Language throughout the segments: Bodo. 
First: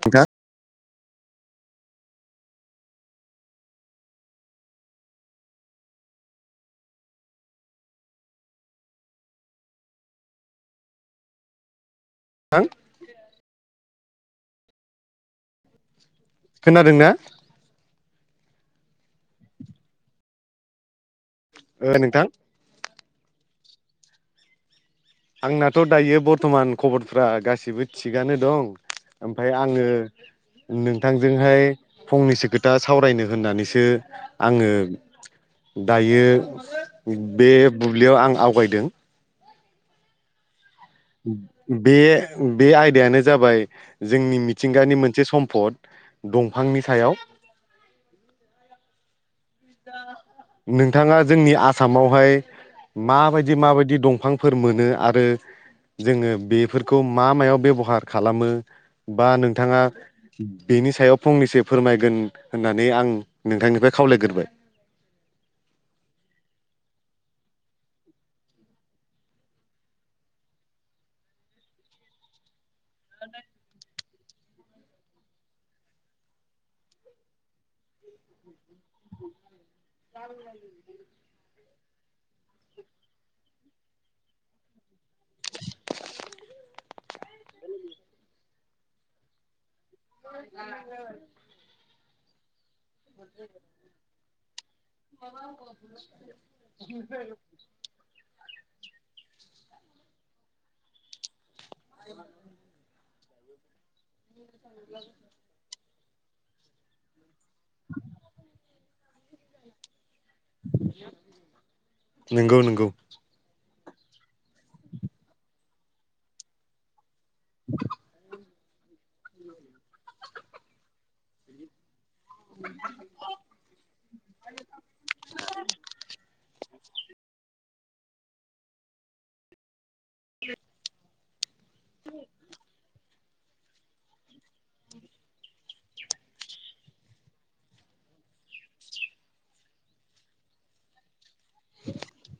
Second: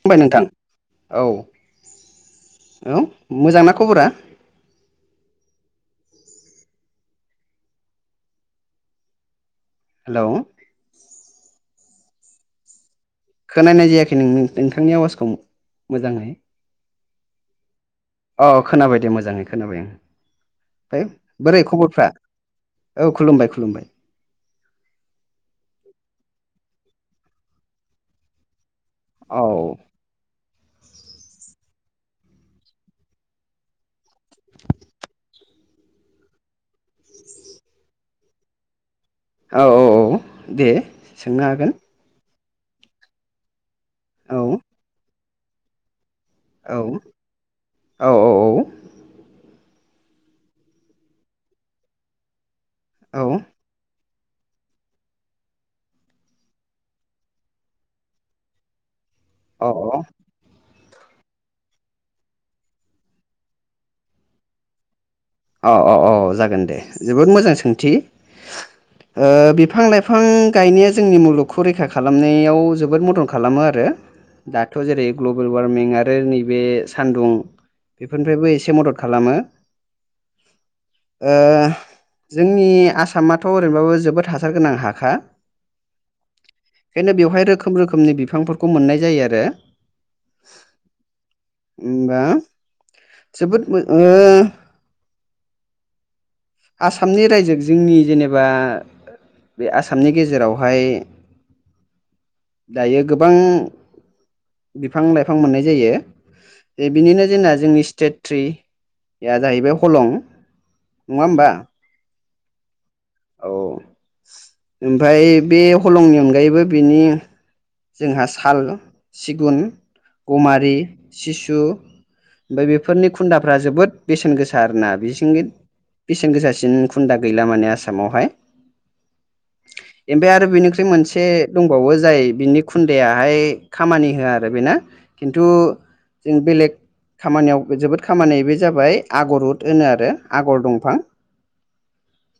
खुलुमबाय नोंथां औ औ मोजांना खबरा हेलौ थां खोनानाय जायाखै नों नोंथांनि आवाजखौ मोजाङै खोनादोंना? अ खोनाबाय दे मोजाङै खोनाबाय आं ओमफ्राय बोरै ओ खबरफ्रा नोंथां औ खुलुमबाय खुलुमबाय आंनाथ' दायो बरथ'मान खबरफ्रा गासिबो थिगानो दं औ ओमफ्राय आङो नोंथांजोंहाय फंनैसो खोथा सावरायनो होननानैसो आङो दायो बे बुब्लियाव आं आवगायदों औ औ औ दे सोंनो हागोन बे बे आयदायानो जाबाय जोंनि औ मिथिंगानि मोनसे सम्फद औ दंफांनि सायाव औ औ औ नोंथाङा जोंनि आसामावहाय औ माबायदि माबायदि दंफां फोर मोनो आरो जोङो बेफोरखौ मा मायाव बेबहार खालामो बा नोंथाङा औ बेनि सायाव फंनैसो फोरमायगोन होननानै आं नोंथांनिफ्राय खावलायग्रोबाय औ औ औ जागोन दे जोबोद मोजां सोंथि ओ बिफां लाइफां गायनाया जोंनि मुलुगखौ रैखा खालामनायाव जो बोद मदन खालामो आरो दाथ' जेरै ग्लबेलवार्मिं आरो नैबे सान्दुं बेफोरनिफ्रायबो एसे मदद खालामो। [inaudible] ओ जोंनि आसामाथ' ओरैनोबाबो जोबोद हासार गोनां हाखा बेखायनो बेवहाय रोखोम रोखोमनि बिफांफोरखौ मोननाय जायो आरो [inaudible] होनबा जोबोद ओ [inaudible] आसामनि रायजो जोंनि जेनेबा बे आसामनि गेजेरावहाय दायो गोबां बिफां लाइ फां मोननाय जायो जे बिनिनो जोंना जोंनि स्टेट ट्रिया जाहैबाय हलं नङा ओमबा नोंगौ नोंगौ औ ओमफ्राय बे हलंनि अनगायैबो बेनि [inaudible] जोंहा साल, सिगुन, गमारि, सिसु ओमफ्राय बेफोरनि खुन्दाफ्रा जोबोद बेसेन गोसा आरोना बिथिं बेसेन गोसासिन खुन्दा गैला माने आसामावहाय ओमफ्राय आरो बिनिख्रुइ मोनसे दंबावो जाय बिनि खुन्दायाहाय खामानि होआ आरो बेना खिन्थु जों बेलेग खामानियाव जोबोद खामानि बे जाबाय आगर उद होनो आरो आगर दंफां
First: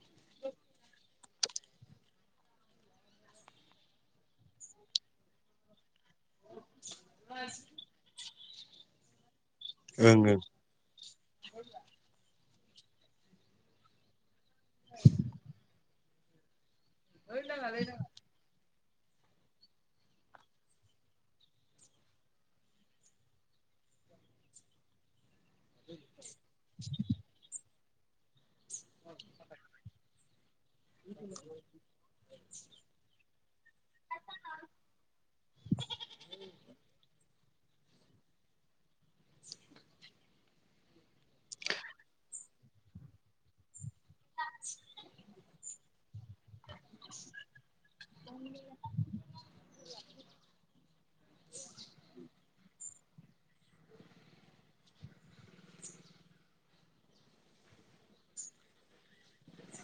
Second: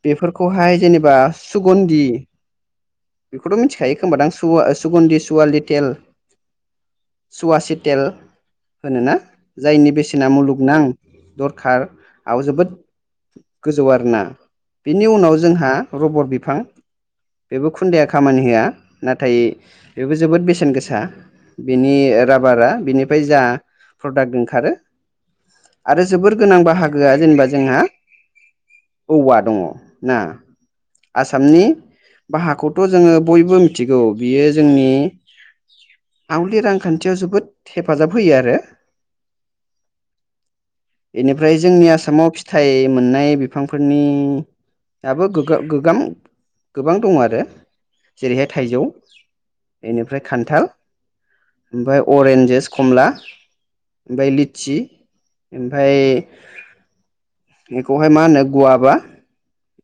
बेफोरखौहाय जेनेबा सुगुनदि बेखौथ' मिथिखायो खोमबा दां सुगुनदि सुवालि टेल सुवासि तेल होनोना जायनि ओं बेसेना ओं मुलुगनां दरखारआव जोबोद गोजौ आरोना बेनि उनाव जोंहा रबर बिफां बेबो खुन्दाया खामानि होआ नाथाय बेबो जोबोद बेसेन गोसा बिनि राबारा बिनिफ्राय जा प्रडाक्ट ओंखारो आरो जोबोर गोनां बाहागोआ जेनेबा जोंहा औवा दङ ना आसामनि बा हाखौथ' जोङो बयबो मिथिगौ बियो जोंनि आवलि रांखान्थियाव जोबोद हेफाजाब होयो आरो बेनिफ्राय जोंनि आसामाव फिथायाइ मोननाय बिफांफोरनि दाबो गो गोगां गोबां दङ आरो जेरैहाय थाइजौ बेनिफ्राय खान्थाल ओमफ्राय अरेन्जस खमला ओमफाय लिचि ओमफाय बेखौहाय मा होनो गुवाबा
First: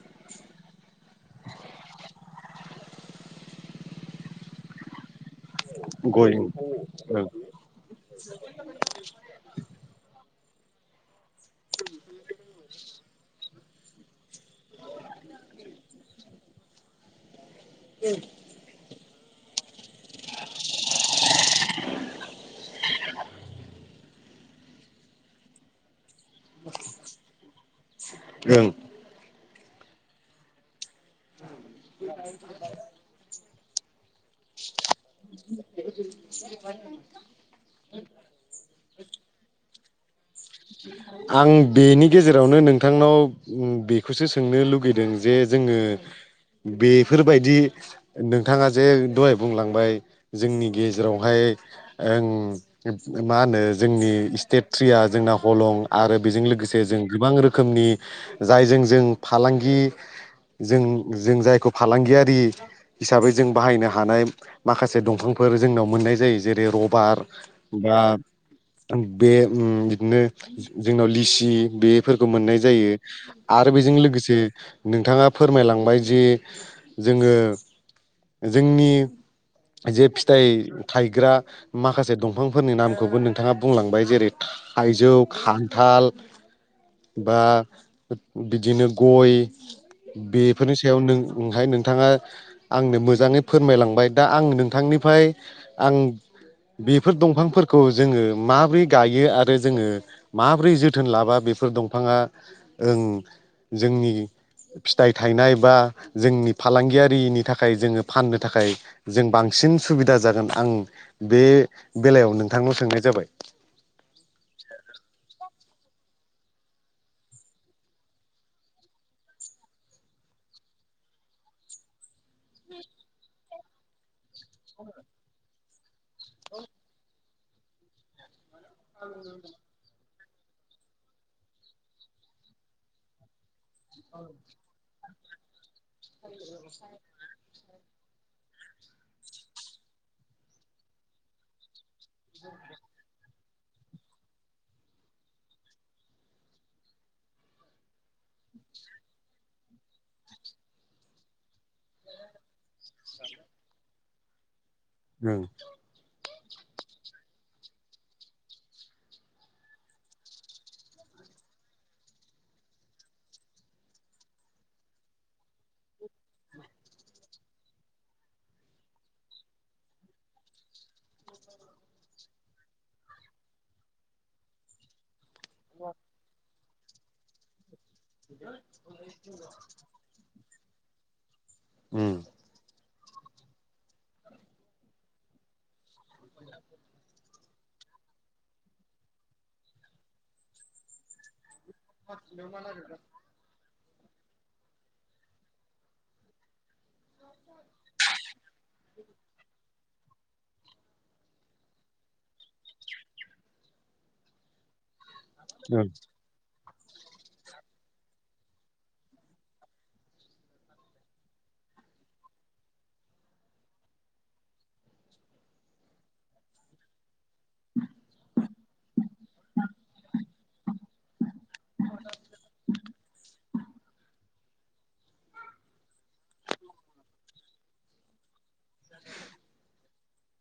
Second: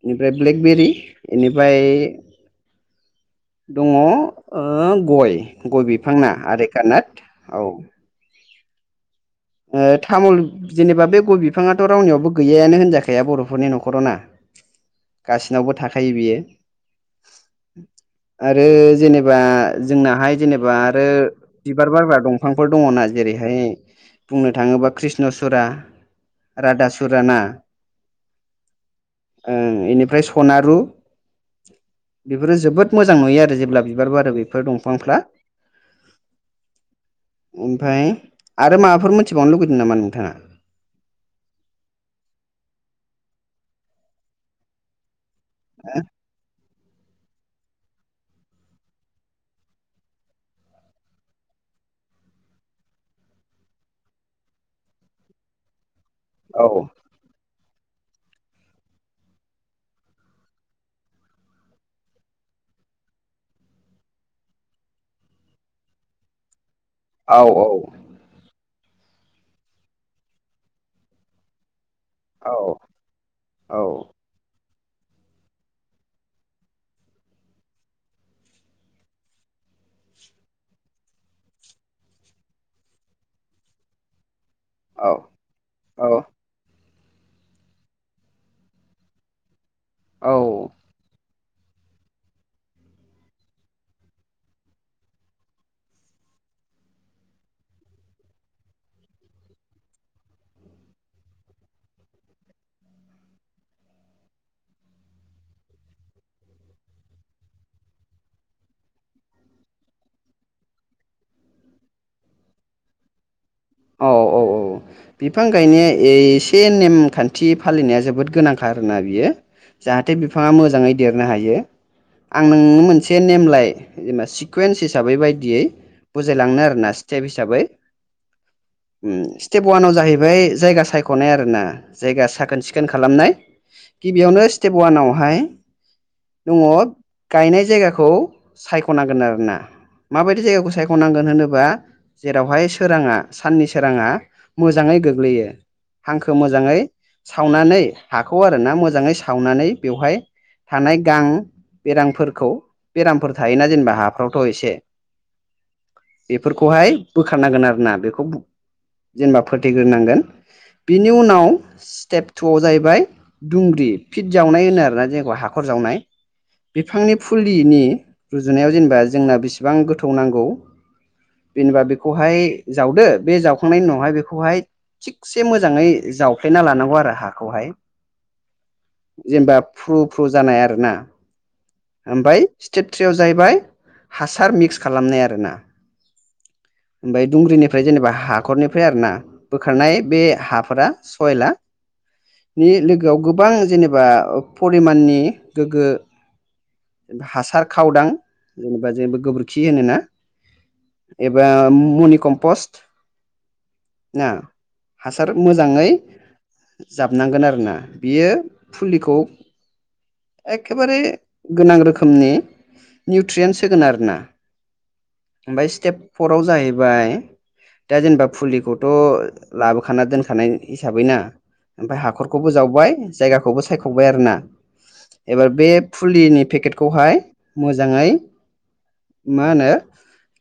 बेनिफ्राय ब्लेकबेरि बेनिफ्राय दङ ओ गय गय बिफांना आरेकानट औ [inaudible] ओ तामुल जेनेबा बे गय बिफाङाथ' रावनियावबो गैयानो होनजाखाया बर'फोरनि न'खराव ना गाससिनावबो थाखायो बियो [unintelligible] आरो जेनेबा जोंनाहाय जेनेबा आरो बिबार बारग्रा दंफांफोर दङना जेरैहाय बुंनो थाङोबा कृष्ण सुरा राधा सुरा ना ओं ओ बेनिफ्राय सनारु बेफोरो जोबोद मोज- जां नुयो जेब्ला बिबार आरो बे बेफोर दंफांफ्रा ओमफ्राय [inaudible] आरो माबाफोर मोनथिबावनो लुगैदों नामा नोंथाङा? आं बेनि गेजेरावनो नोंथांनाव बेखौसो सोंनो लुगैदों जे जोङो बेफोरबायदि नोंथाङा जे दहाय बुंलांबाय जोंनि गेजेरावहाय ओं मा होनो जोंनि स्टेट थ्रिया जोंनाव हलं आरो बेजों औ लोगोसे जों गोबां रोखोमनि जायजों जों फालांगि जों जों जायखौ फालांगियारि हिसाबै जों बाहायनो हानाय माखासे दंफांफोर जोंनाव मोननाय जायो जेरै रब बार औ बा बे ओम बिदिनो जोंनाव लिसि बेफोरखौ औ मोननाय जायो आरो औ बेजों लोगोसे नोंथाङा फोरमायलांबाय जे जोङो जोंनि जे फिथाइ थाइग्रा माखासे दंफांफोरनि नामखौबो नोंथाङा बुंलांबाय जेरै थाइजौ औ खान्थाल बा बिदिनो गय औ बेफोरनि सायाव नों ओंखाय नोंथाङा आंनो मोजाङै फोरमायलांबाय दा आं नोंथांनिफ्राय आं बेफोर दंफांफोरखौ जोङो माबोरै गायो आरो जोङो माबोरै जोथोन लाबा बेफोर दंफाङा ओं जोंनि फिथाइ थायनाय बा जोंनि फालांगियारिनि थाखाय जोङो फाननो थाखाय जों बांसिन सुबिदा जागोन आं बे बेलायाव नोंथांनाव सोंनाय जाबाय औ औ औ बिफां गायनाया एसे नेमखान्थि फालिनाया जोबोद गोनांखाार आरोना बियो जाहाथे बिफाङा मोजाङै देरनो हायो आं नोंनो मोनसे नेमलाय जेनेबा सिकुवेन्स हिसाबै बायदियै बुजायलांनो आर ना स्टेप हिसाबै स्टेप अवानाव जाहैबाय जायगा सायख'नाय आरो ना जायगा साखोन सिखोन खालामनाय गिबियावनो स्टेप वानावहाय दङ गायनाय जायगाखौ सायख'नांगोन आरोना माबायदि जायगाखौ सायख'नांगोन होनोबा जेरावहाय सोराङा साननि सोराङा मोजाङै गोग्लैयो हांखो मोजाङै सावनानै हाखौ आर ना मोजाङै सावनानै बेवहाय थानाय गां बेरामफोरखौ बेरामफोर थायोना जेनेबा हाफ्रावथ' एसे [unintelligible] बेफोरखौहाय बोखारनांगोन आरोना बेखौ जेनेबा फोथैग्रोनांगोन बिनि उनाव स्टेप टुआव जाहैबाय दुंग्रि फिट जावनाय होनो आरोना जेनेखौ हाखर जावनाय बिफांनि फुलिनि रुजुनायाव जेनेबा जोंना बेसेबां गोथौ नांगौ जेनबा बेखौहाय जावदो बे जावखांनायनि उनावहाय बेखौहाय थिगसे मोजाङै जावफ्लेना लानांगौ आरो हाखौहाय जेनेबा फु फु जानाय आरो ना ओम ओमफाय स्टेप थ्रियाव जाहैबाय हासार मिक्स खालामनाय आरोना ओमफ्राय दुंग्रिन ओमफ्राय जेनेबा हाखरनिफ्राय आर ना बोखारनाय बे हाफोरा सयला नि लोगोआव गोबां जेनेबा परिमाननि गोग्गो हासार खावदां जेनेबा जेनेबा गोबोरखि होनोना एबा मनि कमपस्ट ना हासार ओम मोजाङै जाबनांगोन आरोना बियो फुलिखौ एखेबारे गोनां रोखोमनि निउट्रियेन्स होगोन आरो ना। ओमफ्राय स्टेप फराव जाहैबाय दा जेनेबा फुलिखौथ' लाबोखाना दोनखानाय हिसाबै ना ओमफ्राय हाखरखौबो जावबाय जायगाखौबो सायख'बाय आरो ना एबार बे फुलिनि पेकेटखौहाय मोजाङै मा होनो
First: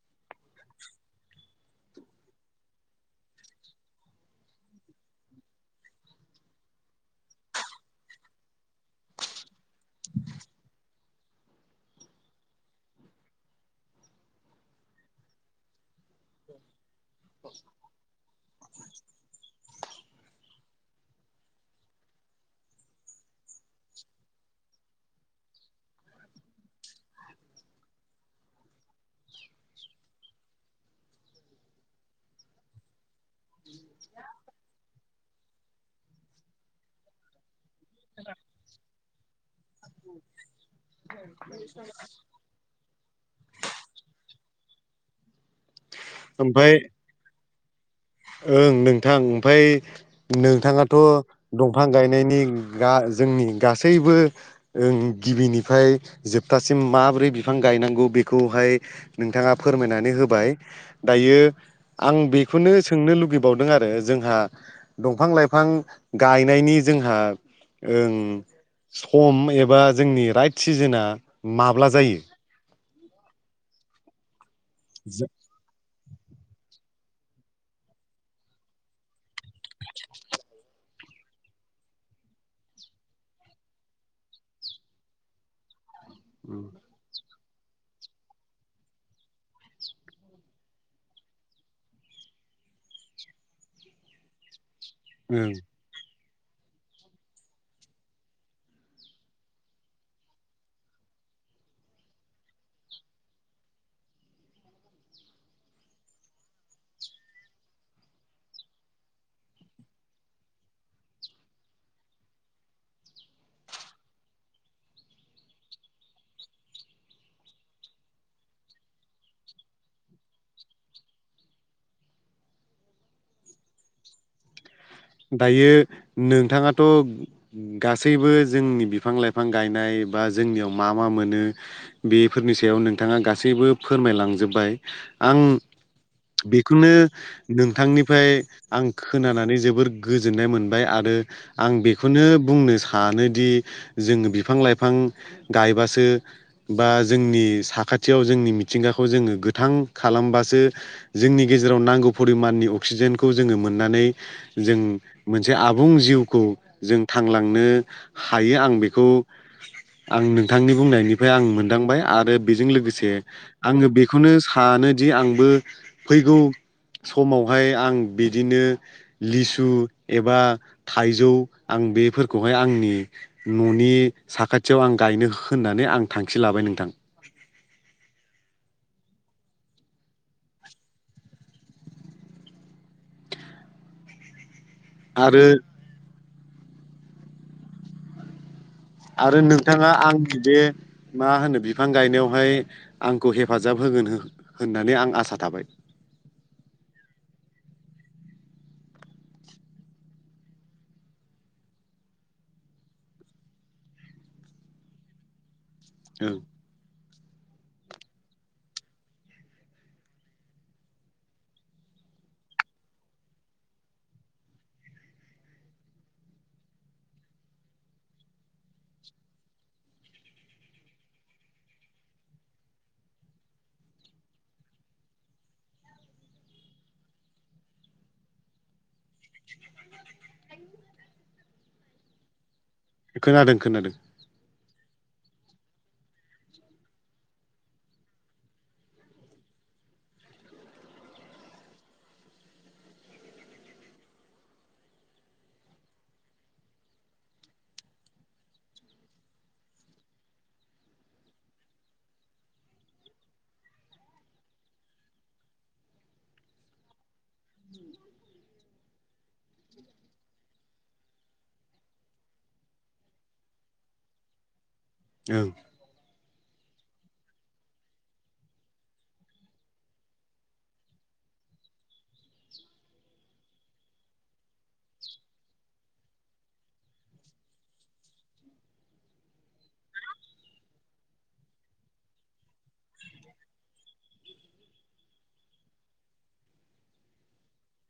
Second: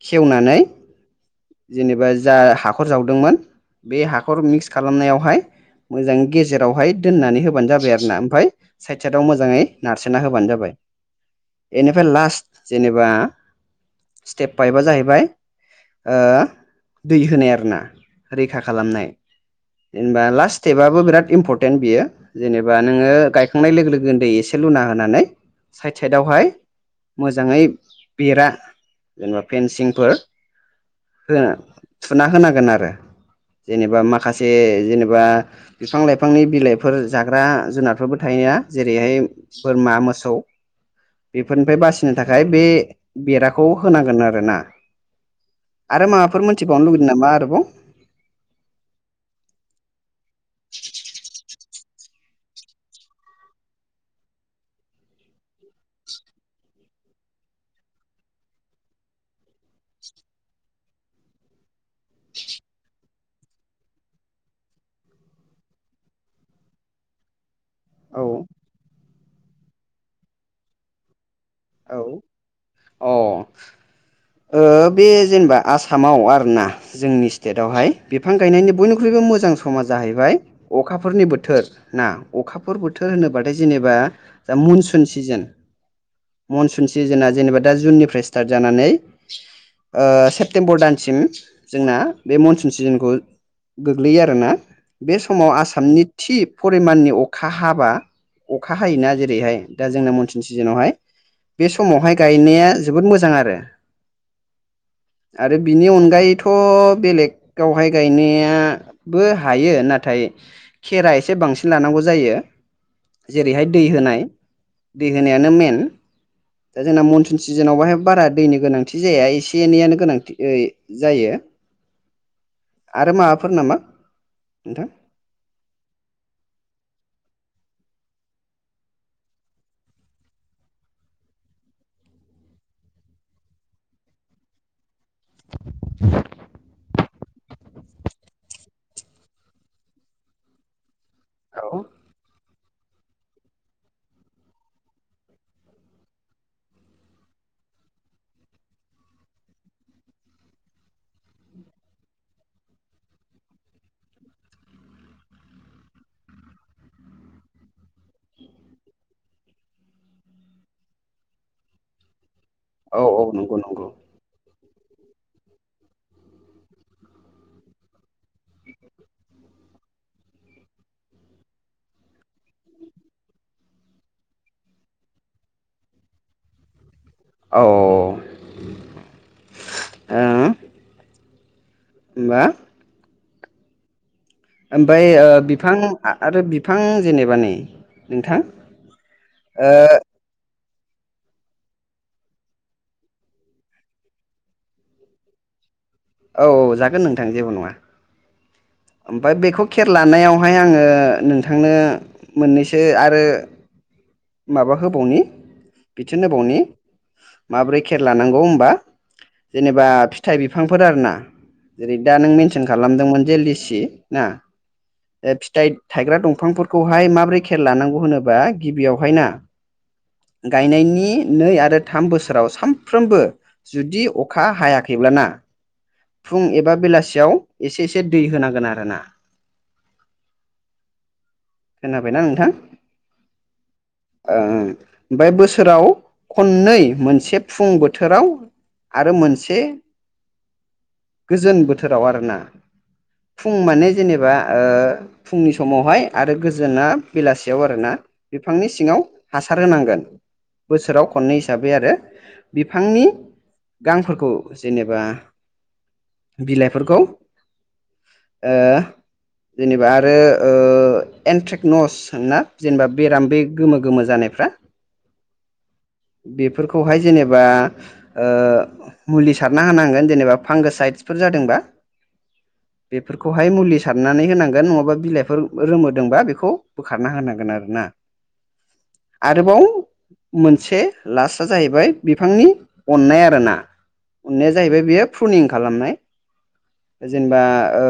खेवनानै जेनेबा जा हाखर जावदोंमोन बे हाखर मिक्स खालामनायावहाय मोजां गेजेरावहाय दोननानै होबानो जाबाय आरो ना ओमफफ्राय साइद साइदआव मोजाङै नारसोनना होबानो जाबाय। बेनिफ्राय लास्ट जेनेबा स्टेप फाइपआ जाहैबाय ओ दै होनाय आरोना रैखा खालामनाय। जेनेबा लास्ट स्टेपाबबो बिराद इम्परटेन्ट बियो जेनेबा नोङो गायखांनाय लोगो लोगो दैै एसे लुना होनानै साइद साइदावहाय मोजाङै बेरा जेनेबा फेनसिंफोर थुना होनांगोन आरो जेनेबा माखासे जेनेबा बिफां लाइफांनि बिलाइफोर जाग्रा जुनाद बेफोरबो थायो ना जेरैहाय बोरमा मोसौ बेफोरनिफ्राय बासिनो थाखाय ओमफ्राय बे बेराखौ होनांगोन आरो ना। आरो माबाफोर ओमफ्राय मोनथिबावनो लुगैदों नामा आरोबाव ओं नोंथां ओमफ्राय नोंथाङाथ' दंफां गायनायनि गा जोंनि गासैबो ओं गिबिनिफ्राय जोबथासिम माबोरै बिफां गायनांगौ बेखौहाय नोंथाङा फोरमायनानै होबाय। दायो आं बेखौनो सोंनो लुगैबावदों आरो जोंहा दंफां लाइफां गायनायनि जोंहा ओं औ सम एबा जोंनि राइट सिजोनआ माब्ला औ जायो अ ओ बे जेनेबा आसामाव आरोना जोंनि स्टेटआवहाय बिफां गायनायनि बयनिख्रुइबो मोजां मोजां समा जाहैबाय अ अखाफोरनि बोथोर ना अखाफोर बोथोर होनोबाथाय जेनेबा मनसुन सिजोन मनसुन सिजोनना जेनेबा दा जुननिफ्राय स्टार्ट जानानै ओ सेप्तेम्बर दानसिम जोंना बे मनसुन सिजोनखौ गोग्लैयो आरोना बे समाव ओं आसामनि थि फरिमाननि अखा हाबा अखा हायोना जेरैहाय दा जोंना मनसुन सिजोनावहाय बे समावहाय गायनाया जोबोद मोजां आरो। आरो बिनि अनगायैथ' बेलेगावहाय गायनाया बो हायो नाथाय खेरा एसे बांसिन लानांगौ जायो। जेरैहाय दै होनाय दै होनायानो मेन। दा जोंना मनसुन सिजोनाव बाहाय बारा दैनि गोनांथि जाया एसे एनैयानो गोनांथि ऐ जायो। आरो माबाफोर नामा नोंथां। दायो नोंथाङाथ' गासैबो जोंनि बिफां लायफां गायनाय बा जोंनियाव मा मा मोनो बेफोरनि सायाव नोंथाङा गासैबो फोरमायलांजोब्बाय आं बेखौनो नोंथांनिफ्राय आं खोनानानै जोबोर गोजोननाय मोनबाय आरो औ आं बे खौनो बुंनो सानोदि जोङो बिफां लायफां गायबासो बा जोंनि साखाथियाव जोंनि मिथिंगाखौ जोङो गोथां खालामबासो जोंनि गेजेराव नांगौ परिमाननि अक्सिजेनखौ जोङो मोननानै जों मोनसे आबुं जिउखौ जों थांलांनो हायो आं बेखौ आं नोंथांनि बुंनायनिफ्राय आं मोनदांबाय आरो बेजों औ लोगोसे औ नंगौ नंगौ आङो बे खौनो सानोदि आंबो फैगौ समावहाय आं बिदिनो लिसु एबा थायजौ आं बेफोर खौहाय आंनि न'नि साखाथियाव आं गायनो होननानै आं थांखि लाबाय नोंथां। औ। होमबा ओमफाय ओ आरो बिफां आरो बिफां जेनेबा नै नोंथां। आरो ओ नोंथाङा आंनि बे मा होनो बिफां गायनायावहाय आंखौ हेफाजाब होगोन होननानै आं आसा थाबाय। औ जागोन नोंथां जेबो नङा। ओमफाय बेखौ खेर लानायावहाय आङो नोंथांनो मोननैसो आरो माबा होबावनि बिथोन ओं होबावनि माब्रै खेर लानांगौ होमबा। जेनेबा फिथाय बिफांफोर आरोना। जेरै दा नों मेनसोन खालामदोंमोन जे लिसि ना। ओ फिथाय थायग्रा दंफांफोरखौहाय माब्रै खेर लानांगौ होनोबा गिबियाव हायना गायनायनि नै आरो थाम बोसोराव सामफ्रोमबो जुदि अखा हायाखैब्लाना फुं एबा बेलासियाव एसे एसे दै होनांगोन आरोना। खोनाबायना नोंथां। खोनादों खोनादों। ओं बे बोसोराव खननै मोनसे फुं बोथोराव आरो मोनसे गोजोन बोथोराव आरोना फुं माने जेनेबा ओ फुंनि समावहाय आरो गोजोना बेलासियाव आरोना। बिफांनि सिङाव हासार होनांगोन। बोसोराव खननै हिसाबै आरो बिफांनि गांफोरखौ जेनेबा बिलायफोरखौ ओ जेनेबा आरो ओ एन्ट्रेकनस होनोना जेनेबा बेराम बे गोमो गोमो जानायफ्रा। [unintelligible] औ। बेफोरखौहाय जेनेबा ओ मुलि सारना होनांगोन जेनेबा फांगोसायत्सफोर जादोंबा। बेफोरखौहाय मुलि सारनानै होनांगोन नङाबा बिलायफोर रोमोदोंबा बेखौ बोखारना होनांगोन आरोना। आरोबाव। मोनसे लास्टआ जाहैबाय बिफांनि अननाय आरोना। अननाया जाहैबाय बेयो फ्रुनिं खालामनाय जेनेबा ओ।